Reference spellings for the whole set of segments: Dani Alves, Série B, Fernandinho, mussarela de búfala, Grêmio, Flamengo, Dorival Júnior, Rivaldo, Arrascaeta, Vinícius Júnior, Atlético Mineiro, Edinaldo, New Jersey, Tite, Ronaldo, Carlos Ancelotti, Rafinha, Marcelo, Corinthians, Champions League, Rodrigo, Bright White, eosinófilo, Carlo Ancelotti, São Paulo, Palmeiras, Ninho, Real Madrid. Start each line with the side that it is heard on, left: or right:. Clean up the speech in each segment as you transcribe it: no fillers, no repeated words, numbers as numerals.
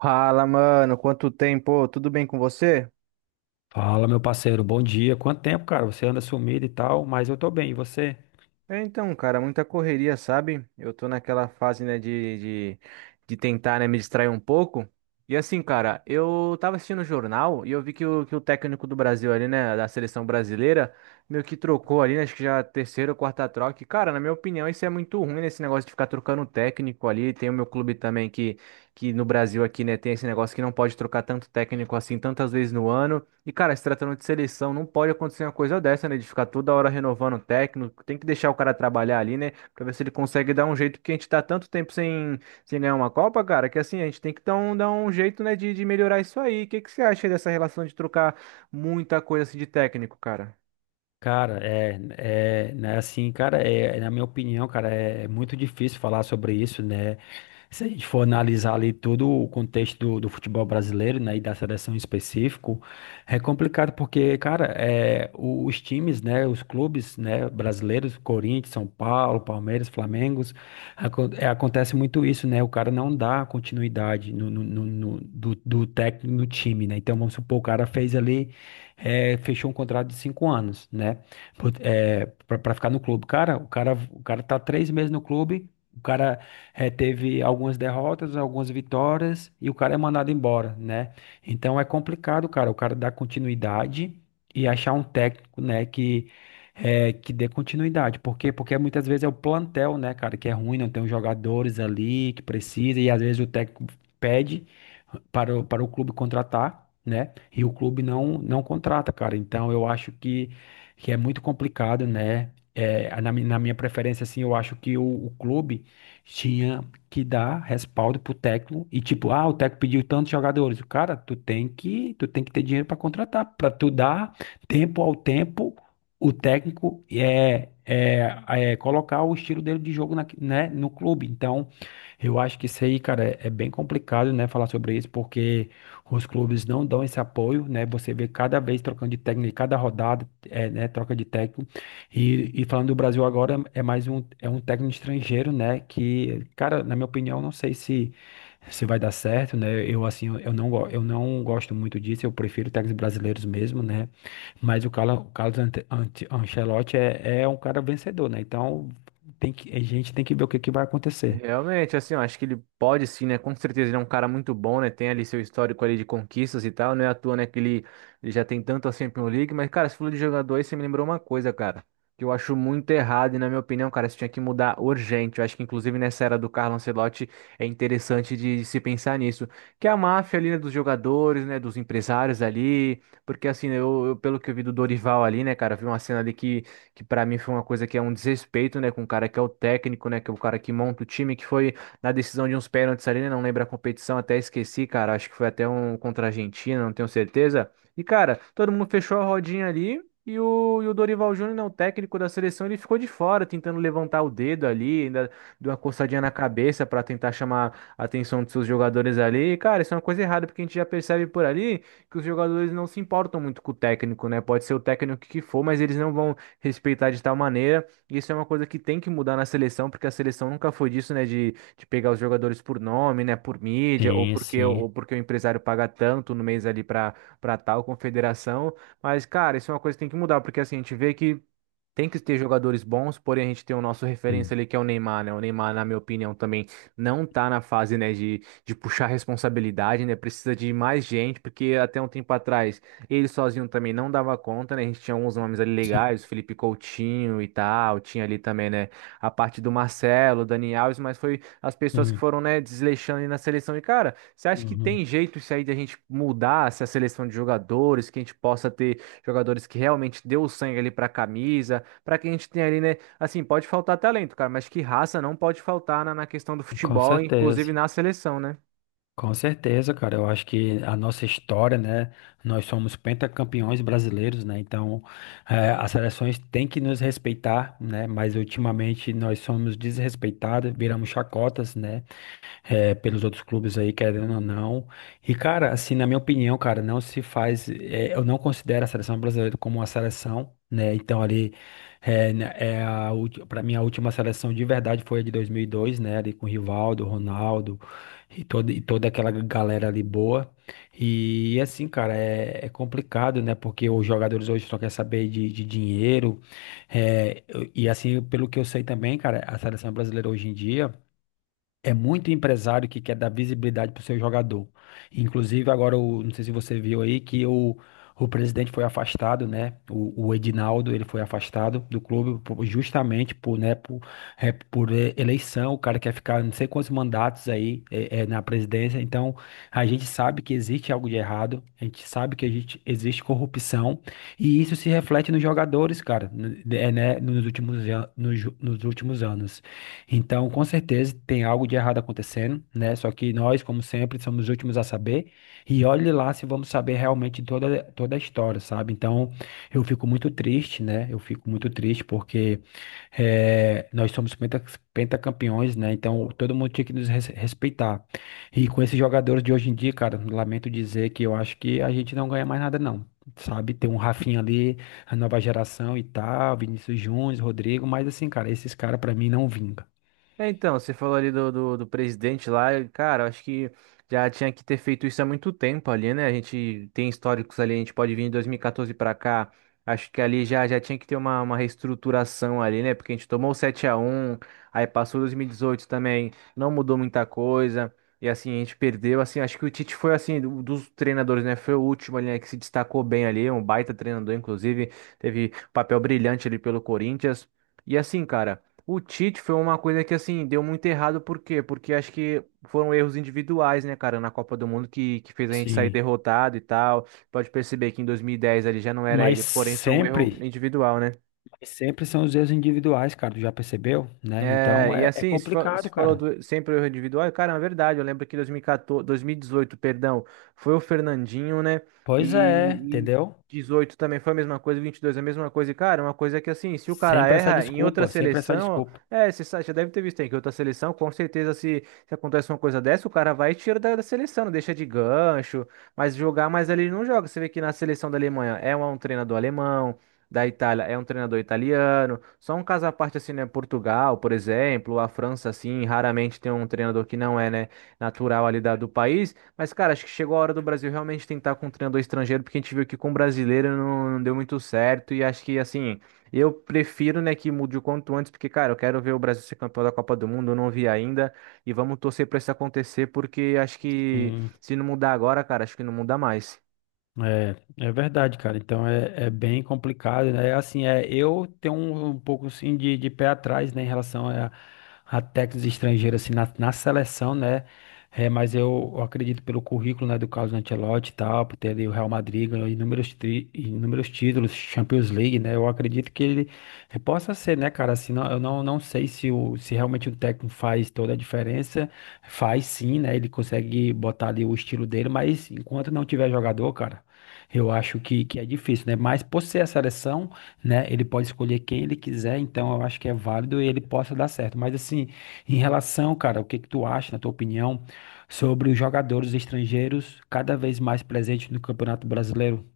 right: Fala, mano, quanto tempo? Tudo bem com você?
left: Fala, meu parceiro, bom dia. Quanto tempo, cara? Você anda sumido e tal, mas eu tô bem, e você?
right: É, então, cara, muita correria, sabe? Eu tô naquela fase, né, de tentar, né, me distrair um pouco. E assim, cara, eu tava assistindo o jornal e eu vi que o técnico do Brasil ali, né, da seleção brasileira, meio que trocou ali, né, acho que já a terceira ou quarta troca. E, cara, na minha opinião, isso é muito ruim, né, esse negócio de ficar trocando técnico ali. Tem o meu clube também que no Brasil aqui, né, tem esse negócio que não pode trocar tanto técnico assim tantas vezes no ano. E, cara, se tratando de seleção, não pode acontecer uma coisa dessa, né? De ficar toda hora renovando o técnico. Tem que deixar o cara trabalhar ali, né? Pra ver se ele consegue dar um jeito, porque a gente tá tanto tempo sem ganhar uma Copa, cara, que assim, a gente tem que dar um jeito, né, de melhorar isso aí. O que que você acha dessa relação de trocar muita coisa assim de técnico, cara?
left: Cara, né, assim, cara, é, na minha opinião, cara, é muito difícil falar sobre isso, né? Se a gente for analisar ali todo o contexto do futebol brasileiro, né, e da seleção em específico, é complicado porque, cara, os times, né, os clubes, né, brasileiros, Corinthians, São Paulo, Palmeiras, Flamengo, acontece muito isso, né? O cara não dá continuidade do técnico no time, né? Então, vamos supor, o cara fez ali fechou um contrato de cinco anos, né? Pra ficar no clube. Cara, o cara tá três meses no clube, o cara teve algumas derrotas, algumas vitórias e o cara é mandado embora, né? Então é complicado, cara, o cara dar continuidade e achar um técnico, né, que que dê continuidade. Por quê? Porque muitas vezes é o plantel, né, cara, que é ruim, não tem os jogadores ali que precisa e às vezes o técnico pede para para o clube contratar, né? E o clube não contrata, cara. Então eu acho que é muito complicado, né? É, na minha preferência, assim, eu acho que o clube tinha que dar respaldo pro técnico e tipo, ah, o técnico pediu tantos jogadores. Cara, tu tem que ter dinheiro para contratar, para tu dar tempo ao tempo, o técnico é colocar o estilo dele de jogo na, né, no clube. Então, eu acho que isso aí, cara, é bem complicado, né, falar sobre isso, porque os clubes não dão esse apoio, né? Você vê cada vez trocando de técnico, cada rodada, é, né? Troca de técnico. E falando do Brasil agora, é um técnico estrangeiro, né? Que, cara, na minha opinião, não sei se, se vai dar certo, né? Eu, assim, eu não gosto muito disso, eu prefiro técnicos brasileiros mesmo, né? Mas o Carlos Ancelotti é, é um cara vencedor, né? Então, a gente tem que ver o que, que vai acontecer.
right: Realmente, assim, eu acho que ele pode sim, né? Com certeza ele é um cara muito bom, né? Tem ali seu histórico ali de conquistas e tal, não é à toa, né? Que ele já tem tanto assim Champions League, mas, cara, você falou de jogador aí, você me lembrou uma coisa, cara, que eu acho muito errado e, na minha opinião, cara, isso tinha que mudar urgente. Eu acho que, inclusive, nessa era do Carlo Ancelotti, é interessante de se pensar nisso. Que é a máfia ali, né? Dos jogadores, né? Dos empresários ali, porque, assim, né, pelo que eu vi do Dorival ali, né, cara, eu vi uma cena ali que para mim foi uma coisa que é um desrespeito, né, com o cara que é o técnico, né, que é o cara que monta o time, que foi na decisão de uns pênaltis ali, né, não lembro a competição, até esqueci, cara, acho que foi até um contra a Argentina, não tenho certeza. E, cara, todo mundo fechou a rodinha ali. E o Dorival Júnior, né, o técnico da seleção, ele ficou de fora, tentando levantar o dedo ali, ainda deu uma coçadinha na cabeça para tentar chamar a atenção dos seus jogadores ali. E, cara, isso é uma coisa errada, porque a gente já percebe por ali que os jogadores não se importam muito com o técnico, né? Pode ser o técnico que for, mas eles não vão respeitar de tal maneira. Isso é uma coisa que tem que mudar na seleção, porque a seleção nunca foi disso, né? De pegar os jogadores por nome, né? Por mídia, ou
left: Sim,
right: porque,
left: sim.
right: ou porque o empresário paga tanto no mês ali para tal confederação. Mas, cara, isso é uma coisa que tem que mudar, porque assim, a gente vê que. Tem que ter jogadores bons, porém a gente tem o nosso referência
left: Hum.
right: ali que é o Neymar, né? O Neymar, na minha opinião, também não tá na fase, né, de puxar responsabilidade, né? Precisa de mais gente, porque até um tempo atrás ele sozinho também não dava conta, né? A gente tinha uns nomes ali
left: Sim.
right: legais, o Felipe Coutinho e tal, tinha ali também, né, a parte do Marcelo, o Dani Alves, mas foi as pessoas que
left: Hum.
right: foram, né, desleixando ali na seleção. E, cara, você acha que
left: Uhum.
right: tem jeito isso aí de a gente mudar essa seleção de jogadores, que a gente possa ter jogadores que realmente deu o sangue ali pra camisa? Para que a gente tenha ali, né? Assim, pode faltar talento, cara, mas que raça não pode faltar na questão do
left: Com
right: futebol, inclusive
left: certeza.
right: na seleção, né?
left: Com certeza, cara. Eu acho que a nossa história, né? Nós somos pentacampeões brasileiros, né? Então, as seleções têm que nos respeitar, né? Mas ultimamente nós somos desrespeitados, viramos chacotas, né? É, pelos outros clubes aí, querendo ou não. E, cara, assim, na minha opinião, cara, não se faz. É, eu não considero a seleção brasileira como uma seleção, né? Então, ali, pra mim, a última seleção de verdade foi a de 2002, né? Ali com Rivaldo, Ronaldo e toda aquela galera ali boa. E, assim, cara, é, é complicado, né? Porque os jogadores hoje só querem saber de dinheiro. E, assim, pelo que eu sei também, cara, a seleção brasileira hoje em dia. É muito empresário que quer dar visibilidade para o seu jogador. Inclusive, agora, não sei se você viu aí, que o presidente foi afastado, né? O Edinaldo, ele foi afastado do clube justamente por, né, por, é, eleição. O cara quer ficar não sei quantos mandatos aí é, na presidência. Então, a gente sabe que existe algo de errado. A gente sabe que existe corrupção. E isso se reflete nos jogadores, cara, né, nos últimos, an- nos ju- nos últimos anos. Então, com certeza, tem algo de errado acontecendo, né? Só que nós, como sempre, somos os últimos a saber. E olhe lá se vamos saber realmente toda a história, sabe? Então, eu fico muito triste, né? Eu fico muito triste porque eh, nós somos penta, pentacampeões, né? Então, todo mundo tinha que respeitar. E com esses jogadores de hoje em dia, cara, lamento dizer que eu acho que a gente não ganha mais nada, não. Sabe, tem um Rafinha ali, a nova geração e tal, Vinícius Júnior, Rodrigo, mas assim, cara, esses caras pra mim não vingam.
right: É, então, você falou ali do presidente lá, e, cara, eu acho que já tinha que ter feito isso há muito tempo ali, né? A gente tem históricos ali, a gente pode vir em dois mil e 2014 pra cá, acho que ali já tinha que ter uma reestruturação ali, né? Porque a gente tomou o 7x1, aí passou 2018 também, não mudou muita coisa, e assim, a gente perdeu, assim, acho que o Tite foi, assim, dos treinadores, né? Foi o último ali, né, que se destacou bem ali, um baita treinador, inclusive, teve papel brilhante ali pelo Corinthians, e assim, cara. O Tite foi uma coisa que, assim, deu muito errado, por quê? Porque acho que foram erros individuais, né, cara, na Copa do Mundo que fez a gente sair
left: Sim.
right: derrotado e tal. Pode perceber que em 2010 ele já não era
left: Mas
right: ele, porém foi um erro
left: sempre,
right: individual, né?
left: mas sempre são os erros individuais, cara. Tu já percebeu, né?
right: É,
left: Então
right: e
left: é, é
right: assim, se
left: complicado,
right: falou
left: cara.
right: do, sempre o erro individual, e, cara, é verdade, eu lembro que 2014, 2018, perdão, foi o Fernandinho, né?
left: Pois é,
right: E
left: entendeu?
right: 18 também foi a mesma coisa, 22 a mesma coisa. E, cara, uma coisa é que assim, se o cara
left: Sempre essa
right: erra em outra
left: desculpa, sempre essa
right: seleção,
left: desculpa.
right: é, você já deve ter visto aí que outra seleção, com certeza, se acontece uma coisa dessa, o cara vai e tira da seleção, não deixa de gancho, mas jogar, mas ali ele não joga. Você vê que na seleção da Alemanha é um treinador alemão. Da Itália é um treinador italiano. Só um caso à parte, assim, né? Portugal, por exemplo, a França, assim, raramente tem um treinador que não é, né, natural ali da, do país. Mas, cara, acho que chegou a hora do Brasil realmente tentar com um treinador estrangeiro, porque a gente viu que com brasileiro não deu muito certo. E acho que, assim, eu prefiro, né, que mude o quanto antes, porque, cara, eu quero ver o Brasil ser campeão da Copa do Mundo, eu não vi ainda. E vamos torcer pra isso acontecer, porque acho que
left: Sim.
right: se não mudar agora, cara, acho que não muda mais.
left: É, é verdade, cara. Então é, é bem complicado, né? Assim, é, eu tenho um pouco assim de pé atrás, né, em relação a técnicos estrangeiros assim na, na seleção, né? É, mas eu acredito pelo currículo, né, do Carlos Ancelotti e tal, por ter ali o Real Madrid ganhou inúmeros títulos, Champions League, né? Eu acredito que ele possa ser, né, cara? Assim, não, eu não, não sei se, o, se realmente o técnico faz toda a diferença. Faz sim, né? Ele consegue botar ali o estilo dele, mas enquanto não tiver jogador, cara. Eu acho que é difícil, né? Mas por ser a seleção, né? Ele pode escolher quem ele quiser, então eu acho que é válido e ele possa dar certo. Mas assim, em relação, cara, o que que tu acha, na tua opinião, sobre os jogadores estrangeiros cada vez mais presentes no Campeonato Brasileiro?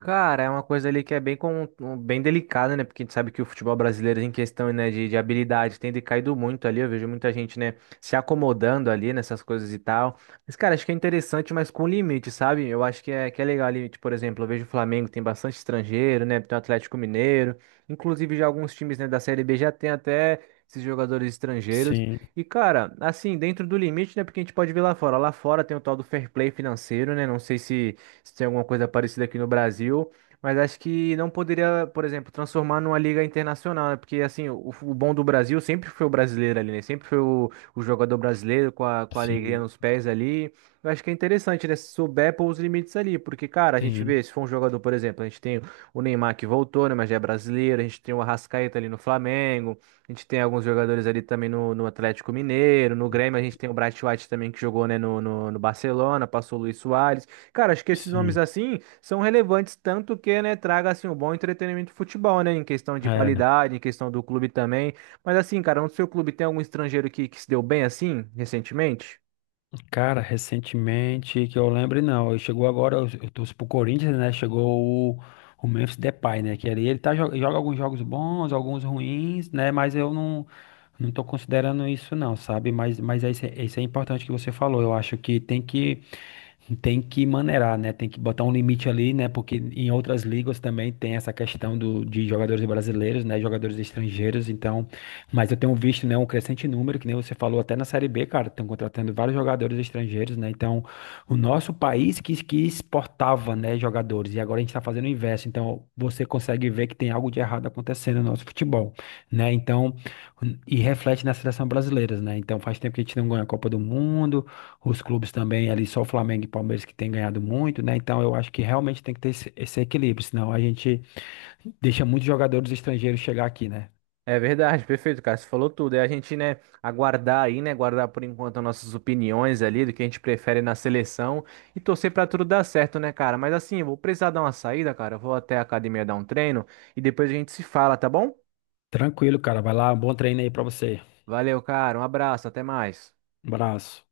right: Cara, é uma coisa ali que é bem delicada, né? Porque a gente sabe que o futebol brasileiro, em questão, né, de habilidade, tem decaído muito ali. Eu vejo muita gente, né, se acomodando ali nessas coisas e tal. Mas, cara, acho que é interessante, mas com limite, sabe? Eu acho que é legal ali, tipo, por exemplo, eu vejo o Flamengo tem bastante estrangeiro, né? Tem o Atlético Mineiro. Inclusive, já alguns times, né, da Série B já tem até esses jogadores estrangeiros.
left: Sim,
right: E, cara, assim, dentro do limite, né? Porque a gente pode ver lá fora. Lá fora tem o tal do fair play financeiro, né? Não sei se tem alguma coisa parecida aqui no Brasil. Mas acho que não poderia, por exemplo, transformar numa liga internacional, né? Porque, assim, o bom do Brasil sempre foi o brasileiro ali, né? Sempre foi o jogador brasileiro com a alegria
left: sim,
right: nos pés ali. Eu acho que é interessante, né? Se souber pôr os limites ali. Porque, cara, a gente vê,
left: Sim.
right: se for um jogador, por exemplo, a gente tem o Neymar que voltou, né? Mas já é brasileiro. A gente tem o Arrascaeta ali no Flamengo. A gente tem alguns jogadores ali também no Atlético Mineiro. No Grêmio, a gente tem o Bright White também que jogou, né? No Barcelona, passou o Luis Soares. Cara, acho que esses nomes
left: Sim.
right: assim são relevantes tanto que, né, traga assim um bom entretenimento do futebol, né, em questão de
left: É.
right: qualidade, em questão do clube também. Mas assim, cara, no seu clube tem algum estrangeiro que se deu bem assim recentemente?
left: Cara, recentemente, que eu lembre, não. Chegou agora, eu torço pro Corinthians, né? Chegou o, o Memphis Depay, né? Que ali ele tá, joga, alguns jogos bons, alguns ruins, né? Mas eu não, não tô considerando isso, não, sabe? Mas é isso, é isso é importante que você falou. Eu acho que tem que. Tem que maneirar, né? Tem que botar um limite ali, né? Porque em outras ligas também tem essa questão do, de jogadores brasileiros, né? Jogadores estrangeiros, então. Mas eu tenho visto, né? Um crescente número, que nem você falou até na Série B, cara. Estão contratando vários jogadores estrangeiros, né? Então, o nosso país que exportava, né? Jogadores. E agora a gente está fazendo o inverso. Então, você consegue ver que tem algo de errado acontecendo no nosso futebol, né? Então, e reflete na seleção brasileira, né? Então, faz tempo que a gente não ganha a Copa do Mundo. Os clubes também ali, só o Flamengo e Palmeiras que têm ganhado muito, né? Então eu acho que realmente tem que ter esse, esse equilíbrio, senão a gente deixa muitos jogadores estrangeiros chegar aqui, né?
right: É verdade, perfeito, cara, você falou tudo. É a gente, né, aguardar aí, né, guardar por enquanto as nossas opiniões ali do que a gente prefere na seleção e torcer pra tudo dar certo, né, cara? Mas assim, eu vou precisar dar uma saída, cara. Eu vou até a academia dar um treino e depois a gente se fala, tá bom?
left: Tranquilo, cara. Vai lá, um bom treino aí pra você.
right: Valeu, cara. Um abraço, até mais.
left: Um abraço.